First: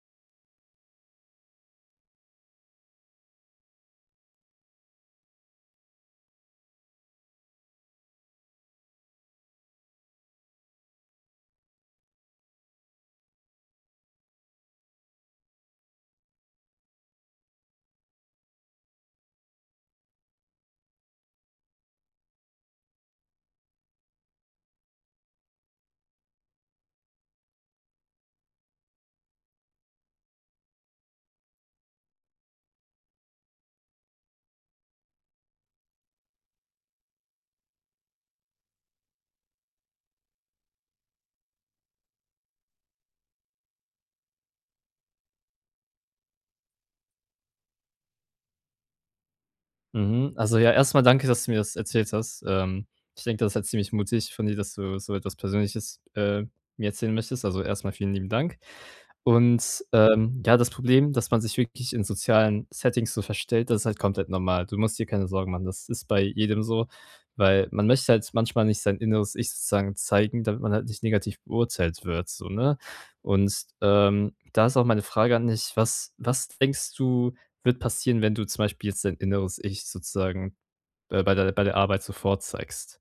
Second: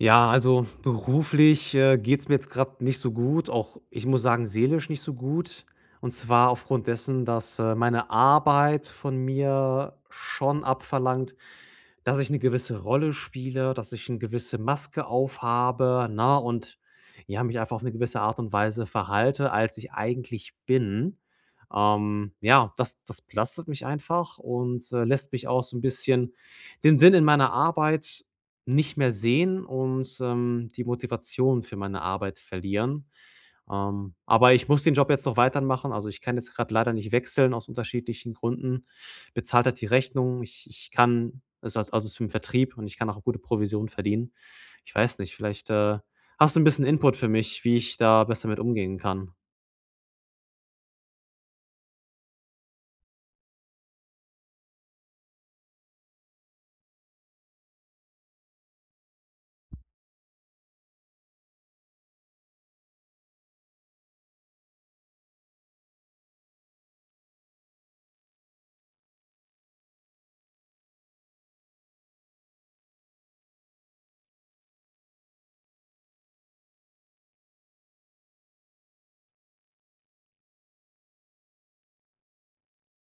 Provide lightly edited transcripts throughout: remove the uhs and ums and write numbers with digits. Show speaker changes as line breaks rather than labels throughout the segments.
Ja, also beruflich, geht's mir jetzt gerade nicht so gut, auch ich muss sagen, seelisch nicht so gut. Und zwar aufgrund dessen, dass, meine Arbeit von mir schon abverlangt, dass ich eine gewisse Rolle spiele, dass ich eine gewisse Maske aufhabe, na und ja, mich einfach auf eine gewisse Art und Weise verhalte, als ich eigentlich bin. Das belastet mich einfach und, lässt mich auch so ein bisschen den Sinn in meiner Arbeit nicht mehr sehen und, die Motivation für meine Arbeit verlieren. Aber ich muss den Job jetzt noch weitermachen. Also, ich kann jetzt gerade leider nicht wechseln aus unterschiedlichen Gründen. Bezahlt hat die Rechnung. Ich kann also es als also, es ist im Vertrieb und ich kann auch gute Provision verdienen. Ich weiß nicht, vielleicht, hast du ein bisschen Input für mich, wie ich da besser mit umgehen kann?
Mhm. Also, ja, erstmal danke, dass du mir das erzählt hast. Ich denke, das ist halt ziemlich mutig von dir, dass du so etwas Persönliches, mir erzählen möchtest. Also, erstmal vielen lieben Dank. Und, ja, das Problem, dass man sich wirklich in sozialen Settings so verstellt, das ist halt komplett normal. Du musst dir keine Sorgen machen. Das ist bei jedem so, weil man möchte halt manchmal nicht sein inneres Ich sozusagen zeigen, damit man halt nicht negativ beurteilt wird, so, ne? Und, da ist auch meine Frage an dich: Was denkst du wird passieren, wenn du zum Beispiel jetzt dein inneres Ich sozusagen, bei der Arbeit so vorzeigst?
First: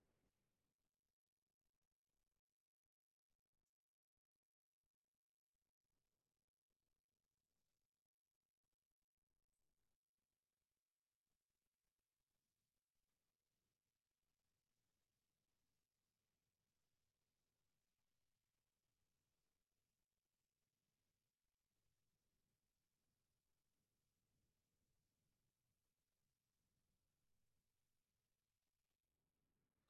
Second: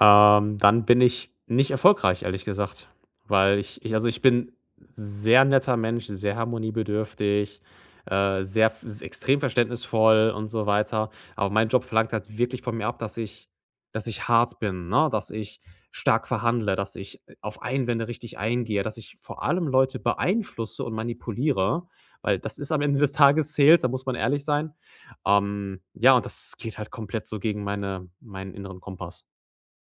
Dann bin ich nicht erfolgreich, ehrlich gesagt, weil ich also, ich bin sehr netter Mensch, sehr harmoniebedürftig, sehr f s extrem verständnisvoll und so weiter. Aber mein Job verlangt halt wirklich von mir ab, dass ich hart bin, ne, dass ich stark verhandle, dass ich, auf Einwände richtig eingehe, dass ich vor allem Leute beeinflusse und manipuliere, weil das ist am Ende des Tages Sales, da muss man ehrlich sein. Ja, und das geht halt komplett so gegen meinen inneren Kompass.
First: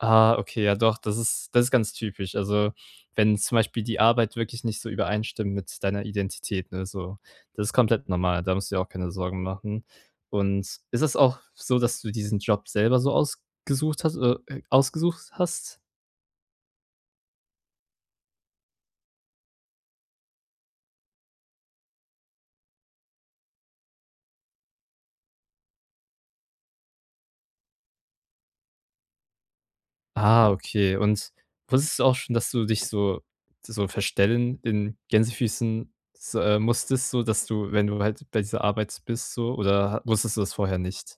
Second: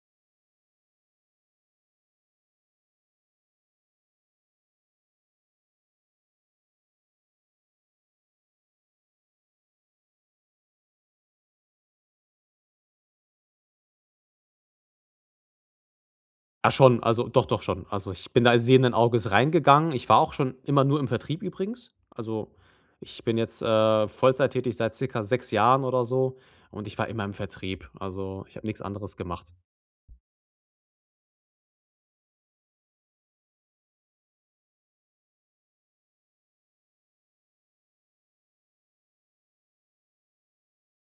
Ah, okay, ja doch, das ist ganz typisch. Also, wenn zum Beispiel die Arbeit wirklich nicht so übereinstimmt mit deiner Identität, ne, so. Das ist komplett normal, da musst du dir auch keine Sorgen machen. Und ist es auch so, dass du diesen Job selber so ausgesucht hast?
Ja, schon, also doch, doch schon. Also, ich bin da sehenden Auges reingegangen. Ich war auch schon immer nur im Vertrieb übrigens. Also, ich bin jetzt, Vollzeit tätig seit circa 6 Jahren oder so und ich war immer im Vertrieb. Also, ich habe nichts anderes gemacht.
Ah, okay. Und wusstest du auch schon, dass du dich so verstellen in Gänsefüßen s musstest, so dass du, wenn du halt bei dieser Arbeit bist so oder ha wusstest du das vorher nicht?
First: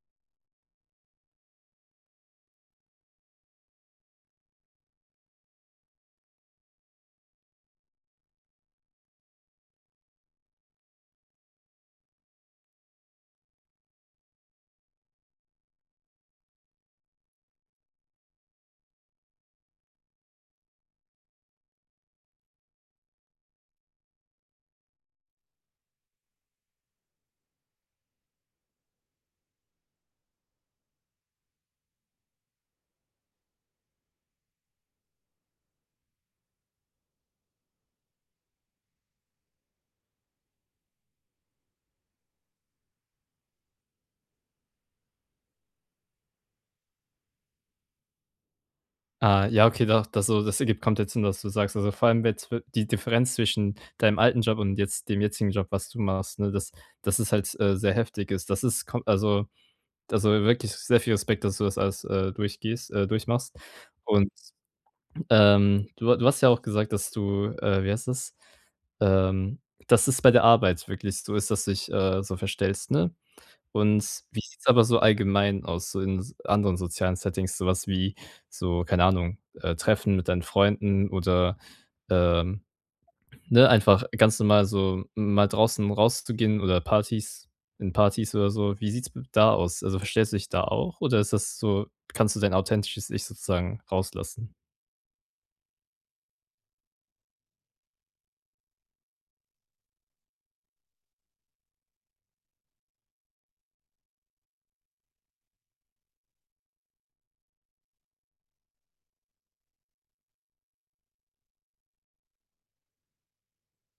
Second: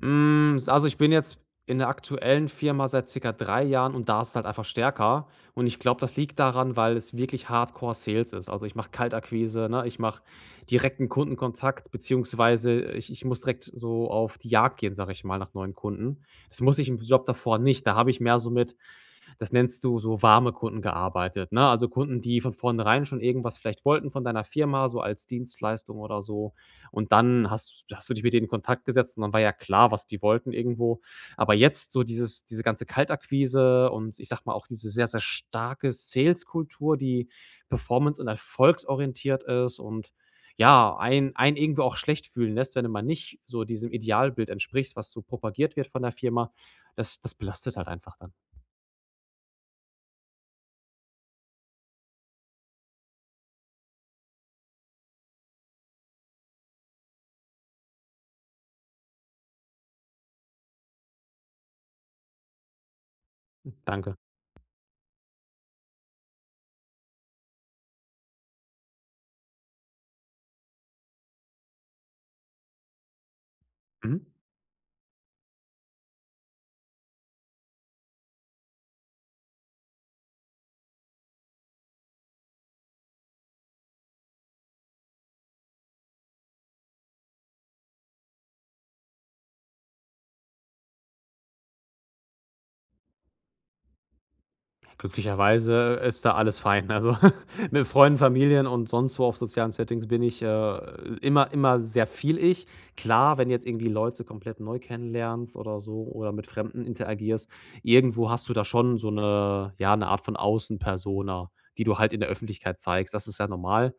Hm, s also, ich bin jetzt in der aktuellen Firma seit circa 3 Jahren und da ist es halt einfach stärker. Und ich glaube, das liegt daran, weil es wirklich Hardcore Sales ist. Also, ich mache Kaltakquise, ne? Ich mache direkten Kundenkontakt, beziehungsweise ich muss direkt so auf die Jagd gehen, sage ich mal, nach neuen Kunden. Das muss ich im Job davor nicht. Da habe ich mehr so mit das nennst du so warme Kunden gearbeitet, ne? Also, Kunden, die von vornherein schon irgendwas vielleicht wollten von deiner Firma, so als Dienstleistung oder so. Und dann hast du dich mit denen in Kontakt gesetzt und dann war ja klar, was die wollten irgendwo. Aber jetzt so diese ganze Kaltakquise und ich sage mal auch diese sehr, sehr starke Sales-Kultur, die performance und erfolgsorientiert ist und ja, einen irgendwie auch schlecht fühlen lässt, wenn man nicht so diesem Idealbild entsprichst, was so propagiert wird von der Firma. Das belastet halt einfach dann.
Ah, ja, okay, doch, das ergibt komplett Sinn, was du sagst. Also, vor allem jetzt w die Differenz zwischen deinem alten Job und jetzt dem jetzigen Job, was du machst, ne, dass es halt, sehr heftig ist. Das ist wirklich sehr viel Respekt, dass du das alles, durchgehst durchmachst.
Danke.
Und du hast ja auch gesagt, dass du, wie heißt das? Ähm, Dass es bei der Arbeit wirklich so ist, dass du dich, so verstellst, ne? Und
Mhm.
wie sieht's aber so allgemein aus, so in s anderen sozialen Settings, sowas wie so, keine Ahnung, Treffen mit deinen Freunden oder, ähm, ne, einfach ganz normal so mal draußen rauszugehen oder Partys oder so. Wie sieht's b da aus? Also, verstellst du dich da auch oder ist das so, kannst du dein authentisches Ich sozusagen rauslassen?
Glücklicherweise ist da alles fein. Also mit Freunden, Familien und sonst wo auf sozialen Settings bin ich immer, immer sehr viel ich. Klar, wenn jetzt irgendwie Leute komplett neu kennenlernst oder so oder mit Fremden interagierst, irgendwo hast du da schon so eine, ja, eine Art von Außenpersona, die du halt in der Öffentlichkeit zeigst. Das ist ja normal.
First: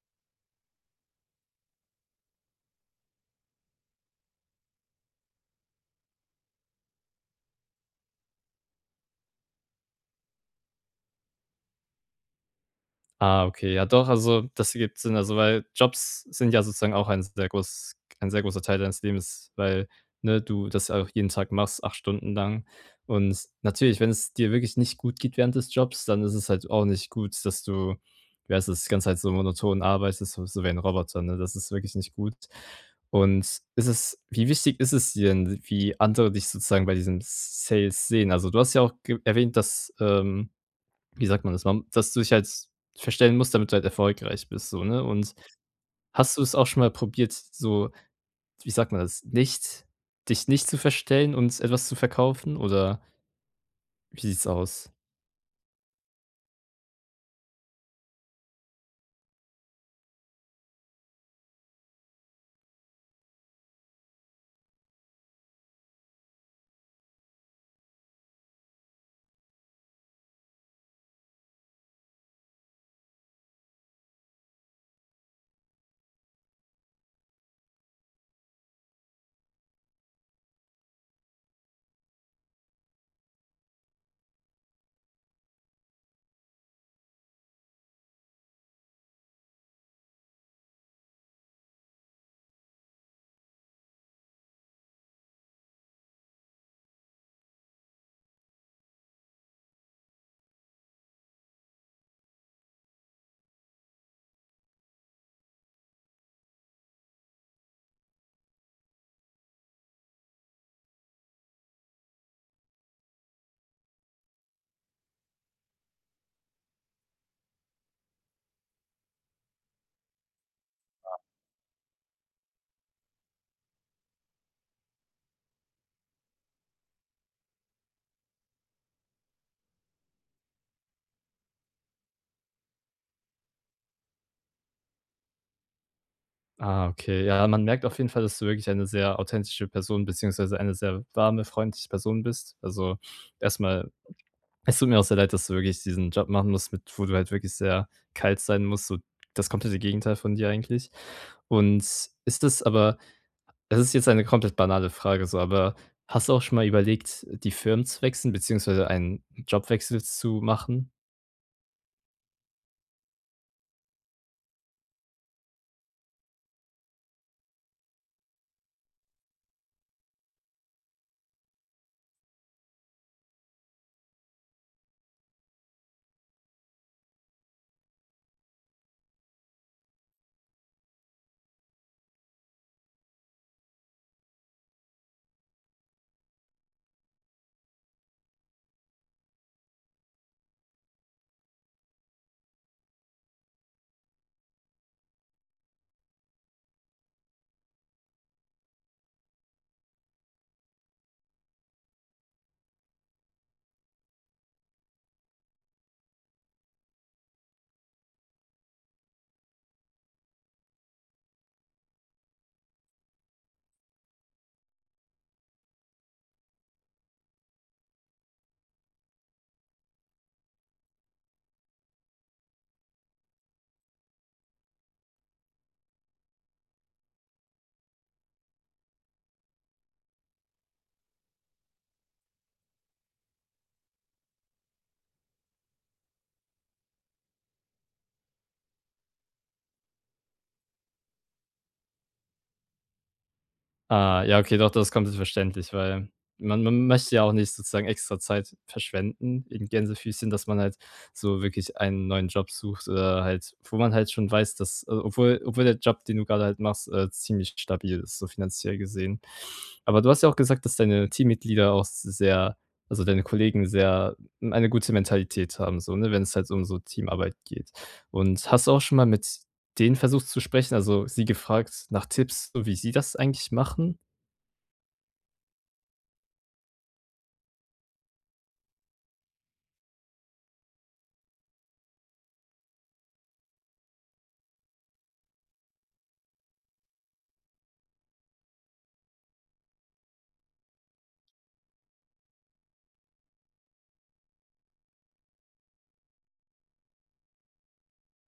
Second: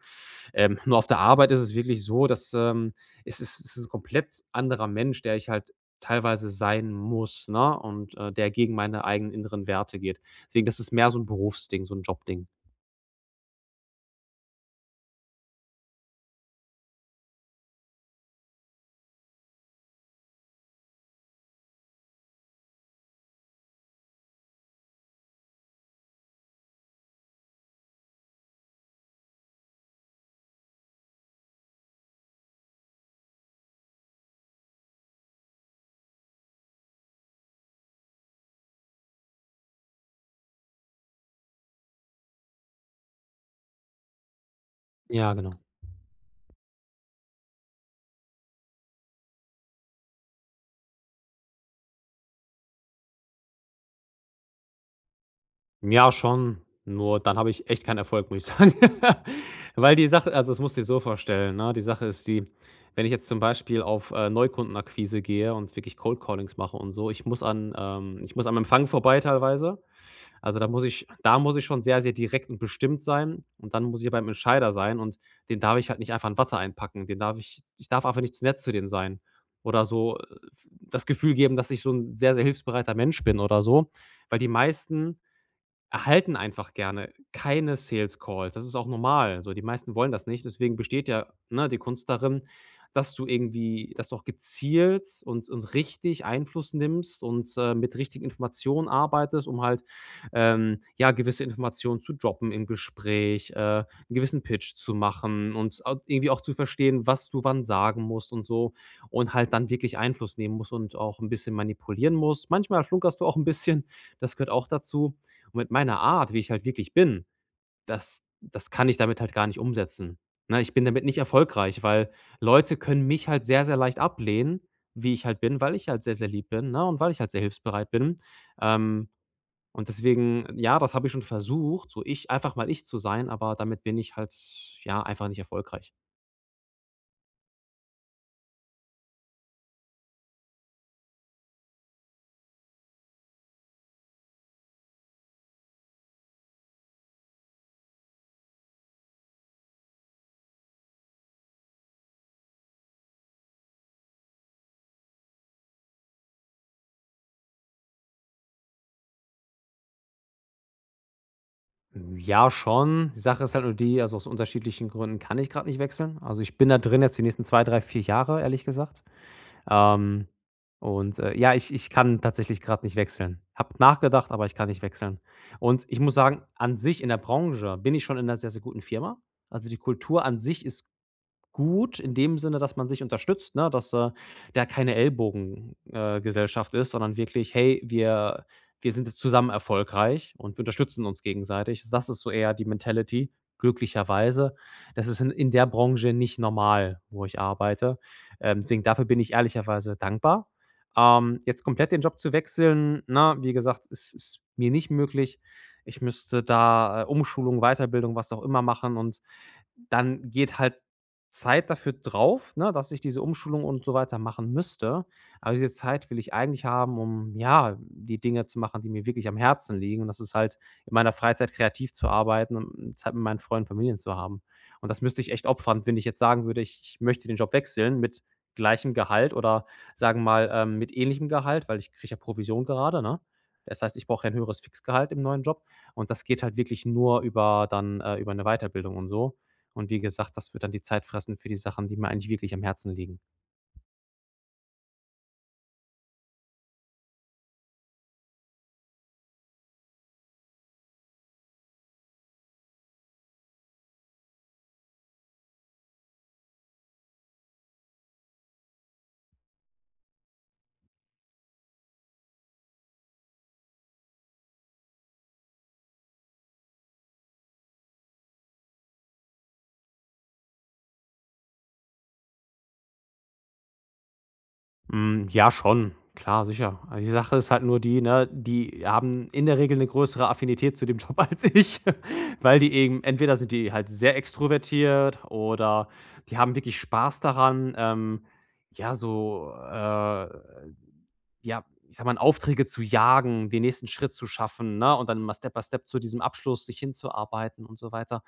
Nur auf der Arbeit ist es wirklich so, dass es ist ein komplett anderer Mensch, der ich halt teilweise sein muss, ne? Und der gegen meine eigenen inneren Werte geht. Deswegen, das ist mehr so 'n Berufsding, so 'n Jobding.
Ah, okay, ja doch, also das ergibt Sinn. Also, weil Jobs sind ja sozusagen auch ein sehr großer Teil deines Lebens, weil, ne, du das auch jeden Tag machst, 8 Stunden lang. Und natürlich, wenn es dir wirklich nicht gut geht während des Jobs, dann ist es halt auch nicht gut, dass du, wie heißt das, die ganze Zeit so monoton arbeitest, so wie ein Roboter, ne? Das ist wirklich nicht gut. Und ist es wie wichtig ist es dir denn, wie andere dich sozusagen bei diesem Sales sehen? Also, du hast ja auch ge erwähnt, dass, wie sagt man das, man dass du dich halt verstellen musst, damit du halt erfolgreich bist so, ne?
Ja,
Und
genau.
hast du es auch schon mal probiert, so, wie sagt man das, nicht dich nicht zu verstellen und etwas zu verkaufen oder wie sieht's aus?
Ja, schon, nur dann habe ich echt keinen Erfolg, muss ich sagen. Weil die Sache also, das musst du dir so vorstellen, ne? Die Sache ist die, wenn ich jetzt zum Beispiel auf, Neukundenakquise gehe und wirklich Cold Callings mache und so, ich muss an ich muss am Empfang vorbei teilweise. Also, da muss ich schon sehr, sehr direkt und bestimmt sein und dann muss ich beim Entscheider sein und den darf ich halt nicht einfach in Watte einpacken. Den darf ich ich darf einfach nicht zu nett zu denen sein oder so, das Gefühl geben, dass ich so ein sehr, sehr hilfsbereiter Mensch bin oder so, weil die meisten erhalten einfach gerne keine Sales Calls. Das ist auch normal. So, die meisten wollen das nicht. Deswegen besteht ja, ne, die Kunst darin, dass du irgendwie, dass du auch gezielt und richtig Einfluss nimmst und mit richtigen Informationen arbeitest, um halt ja gewisse Informationen zu droppen im Gespräch, einen gewissen Pitch zu machen und irgendwie auch zu verstehen, was du wann sagen musst und so und halt dann wirklich Einfluss nehmen musst und auch ein bisschen manipulieren musst. Manchmal flunkerst du auch ein bisschen, das gehört auch dazu und mit meiner Art, wie ich halt wirklich bin, das kann ich damit halt gar nicht umsetzen. Ne, ich bin damit nicht erfolgreich, weil Leute können mich halt sehr, sehr leicht ablehnen, wie ich halt bin, weil ich halt sehr, sehr lieb bin, ne, und weil ich halt sehr hilfsbereit bin. Ähm, und deswegen, ja, das habe ich schon versucht, so ich einfach mal ich zu sein, aber damit bin ich halt, ja, einfach nicht erfolgreich.
Ah, okay. Ja, man merkt auf jeden Fall, dass du wirklich eine sehr authentische Person beziehungsweise eine sehr warme, freundliche Person bist. Also, erstmal, es tut mir auch sehr leid, dass du wirklich diesen Job machen musst, mit wo du halt wirklich sehr kalt sein musst, so das komplette Gegenteil von dir eigentlich. Und ist das aber das ist jetzt eine komplett banale Frage so, aber hast du auch schon mal überlegt, die Firmen zu wechseln, beziehungsweise einen Jobwechsel zu machen?
Ja, schon. Die Sache ist halt nur die, also aus unterschiedlichen Gründen kann ich gerade nicht wechseln. Also, ich bin da drin jetzt die nächsten 2, 3, 4 Jahre, ehrlich gesagt. Ähm, und ja, ich kann tatsächlich gerade nicht wechseln. Hab nachgedacht, aber ich kann nicht wechseln. Und ich muss sagen, an sich in der Branche bin ich schon in einer sehr, sehr guten Firma. Also, die Kultur an sich ist gut in dem Sinne, dass man sich unterstützt, ne? Dass, da keine Ellbogengesellschaft Gesellschaft ist, sondern wirklich: „Hey, wir sind jetzt zusammen erfolgreich und wir unterstützen uns gegenseitig." Das ist so eher die Mentality, glücklicherweise. Das ist in der Branche nicht normal, wo ich arbeite. Deswegen dafür bin ich ehrlicherweise dankbar. Jetzt komplett den Job zu wechseln, na wie gesagt, ist mir nicht möglich. Ich müsste da, Umschulung, Weiterbildung, was auch immer machen und dann geht halt Zeit dafür drauf, ne, dass ich diese Umschulung und so weiter machen müsste. Aber diese Zeit will ich eigentlich haben, um, ja, die Dinge zu machen, die mir wirklich am Herzen liegen. Und das ist halt in meiner Freizeit kreativ zu arbeiten und Zeit mit meinen Freunden, Familien zu haben. Und das müsste ich echt opfern, wenn ich jetzt sagen würde, ich möchte den Job wechseln mit gleichem Gehalt oder sagen wir mal mit ähnlichem Gehalt, weil ich kriege ja Provision gerade, ne? Das heißt, ich brauche ja ein höheres Fixgehalt im neuen Job und das geht halt wirklich nur über dann über eine Weiterbildung und so. Und wie gesagt, das wird dann die Zeit fressen für die Sachen, die mir eigentlich wirklich am Herzen liegen.
Ah, ja, okay, doch, das ist komplett verständlich, weil man möchte ja auch nicht sozusagen extra Zeit verschwenden in Gänsefüßchen, dass man halt so wirklich einen neuen Job sucht oder halt wo man halt schon weiß, dass obwohl der Job, den du gerade halt machst, ziemlich stabil ist, so finanziell gesehen. Aber du hast ja auch gesagt, dass deine Teammitglieder auch sehr also, deine Kollegen sehr eine gute Mentalität haben so, ne, wenn es halt um so Teamarbeit geht. Und hast du auch schon mal mit den versucht zu sprechen, also sie gefragt nach Tipps, so wie sie das eigentlich machen.
Hm, ja, schon. Klar, sicher. Also die Sache ist halt nur die, ne, die haben in der Regel eine größere Affinität zu dem Job als ich, weil die eben entweder sind die halt sehr extrovertiert oder die haben wirklich Spaß daran, ja, so, äh, ja, ich sag mal, in Aufträge zu jagen, den nächsten Schritt zu schaffen, ne, und dann mal Step by Step zu diesem Abschluss sich hinzuarbeiten und so weiter.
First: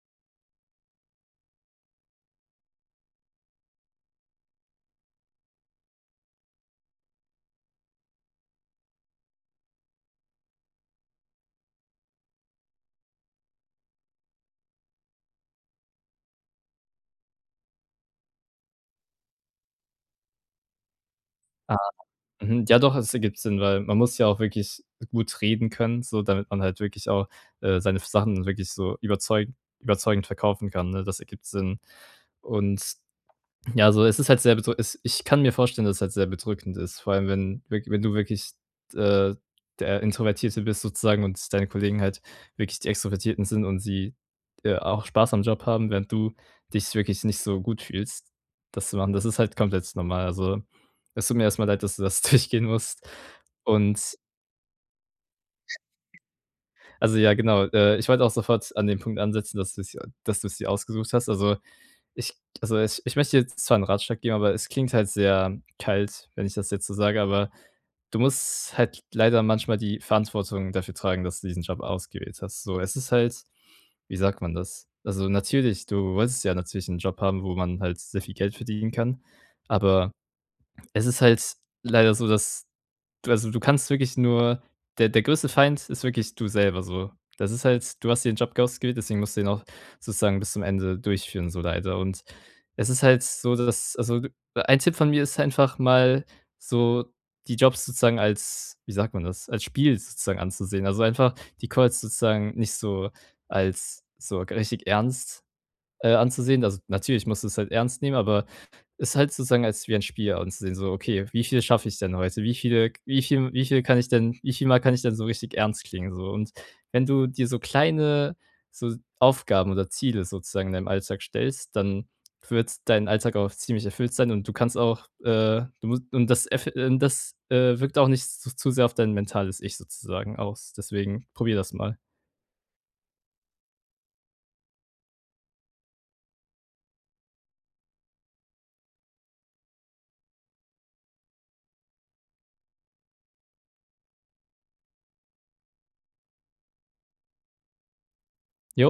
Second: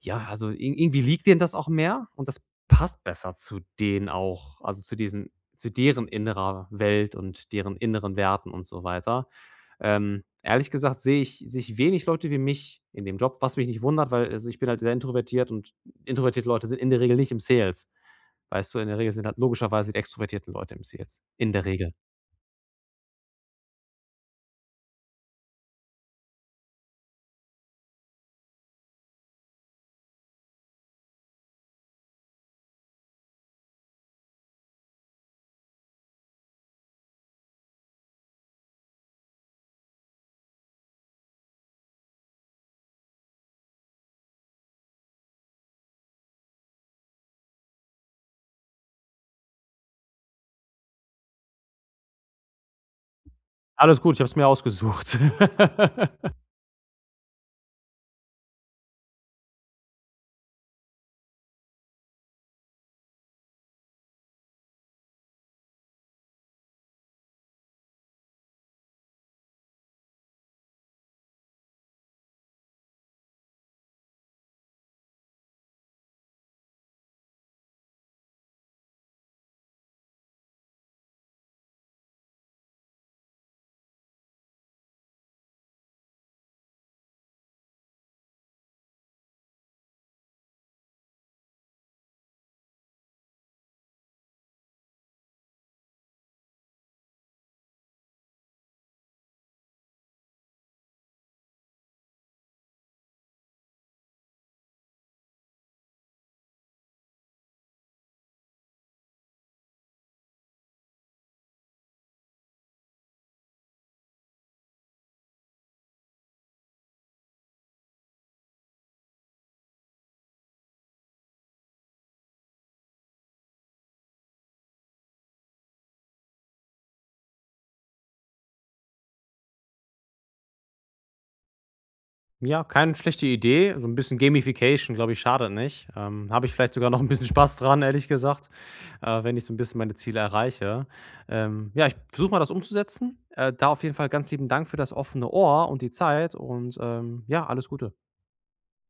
Ja, also ir irgendwie liegt denen das auch mehr und das passt besser zu denen auch, also zu diesen zu deren innerer Welt und deren inneren Werten und so weiter. Ehrlich gesagt sehe ich wenig Leute wie mich in dem Job, was mich nicht wundert, weil also ich bin halt sehr introvertiert und introvertierte Leute sind in der Regel nicht im Sales. Weißt du, in der Regel sind halt logischerweise die extrovertierten Leute im Sales, in der
Ah,
Regel.
mhm, ja doch, es ergibt Sinn, weil man muss ja auch wirklich gut reden können, so damit man halt wirklich auch, seine Sachen wirklich so überzeugend verkaufen kann, ne? Das ergibt Sinn. Und ja, also, es ist halt sehr bedrück es ich kann mir vorstellen, dass es halt sehr bedrückend ist, vor allem, wenn wirk wenn du wirklich, äh, der Introvertierte bist sozusagen und deine Kollegen halt wirklich die Extrovertierten sind und sie, auch Spaß am Job haben, während du dich wirklich nicht so gut fühlst, das zu machen. Das ist halt komplett normal. Also, es tut mir erstmal leid, dass du das durchgehen musst.
Alles gut,
Und
ich habe es mir ausgesucht.
also, ja, genau, ich wollte auch sofort an den Punkt ansetzen, dass du's dir ausgesucht hast. Also, Ich ich möchte jetzt zwar einen Ratschlag geben, aber es klingt halt sehr kalt, wenn ich das jetzt so sage, aber du musst halt leider manchmal die Verantwortung dafür tragen, dass du diesen Job ausgewählt hast. So, es ist halt wie sagt man das? Also, natürlich, du wolltest ja natürlich einen Job haben, wo man halt sehr viel Geld verdienen kann, aber es ist halt leider so, dass Du also, du kannst wirklich nur der größte Feind ist wirklich du selber so. Das ist halt, du hast dir den Job ausgewählt, deswegen musst du ihn auch sozusagen bis zum Ende durchführen, so leider. Und es ist halt so, dass also, d ein Tipp von mir ist einfach mal so, die Jobs sozusagen als, wie sagt man das, als Spiel sozusagen anzusehen. Also, einfach die Calls sozusagen nicht so als so richtig ernst, anzusehen. Also, natürlich musst du es halt ernst nehmen, aber ist halt sozusagen als wie ein Spiel anzusehen, so: „Okay, wie viel schaffe ich denn heute? Wie viele wie viel Mal kann ich denn so richtig ernst klingen?" So, und wenn du dir so kleine so Aufgaben oder Ziele sozusagen in deinem Alltag stellst, dann wird dein Alltag auch ziemlich erfüllt sein und du kannst auch, du musst und das erf und das, wirkt auch nicht zu sehr auf dein mentales Ich sozusagen aus. Deswegen probier das mal.
Ja, keine schlechte Idee. So ein bisschen Gamification, glaube ich, schadet nicht. Habe ich vielleicht sogar noch ein bisschen Spaß dran, ehrlich gesagt, wenn ich so ein bisschen meine Ziele erreiche. Ja, ich versuche mal, das umzusetzen. Da auf jeden Fall ganz lieben Dank für das offene Ohr und die Zeit und, ja, alles Gute.
Jo.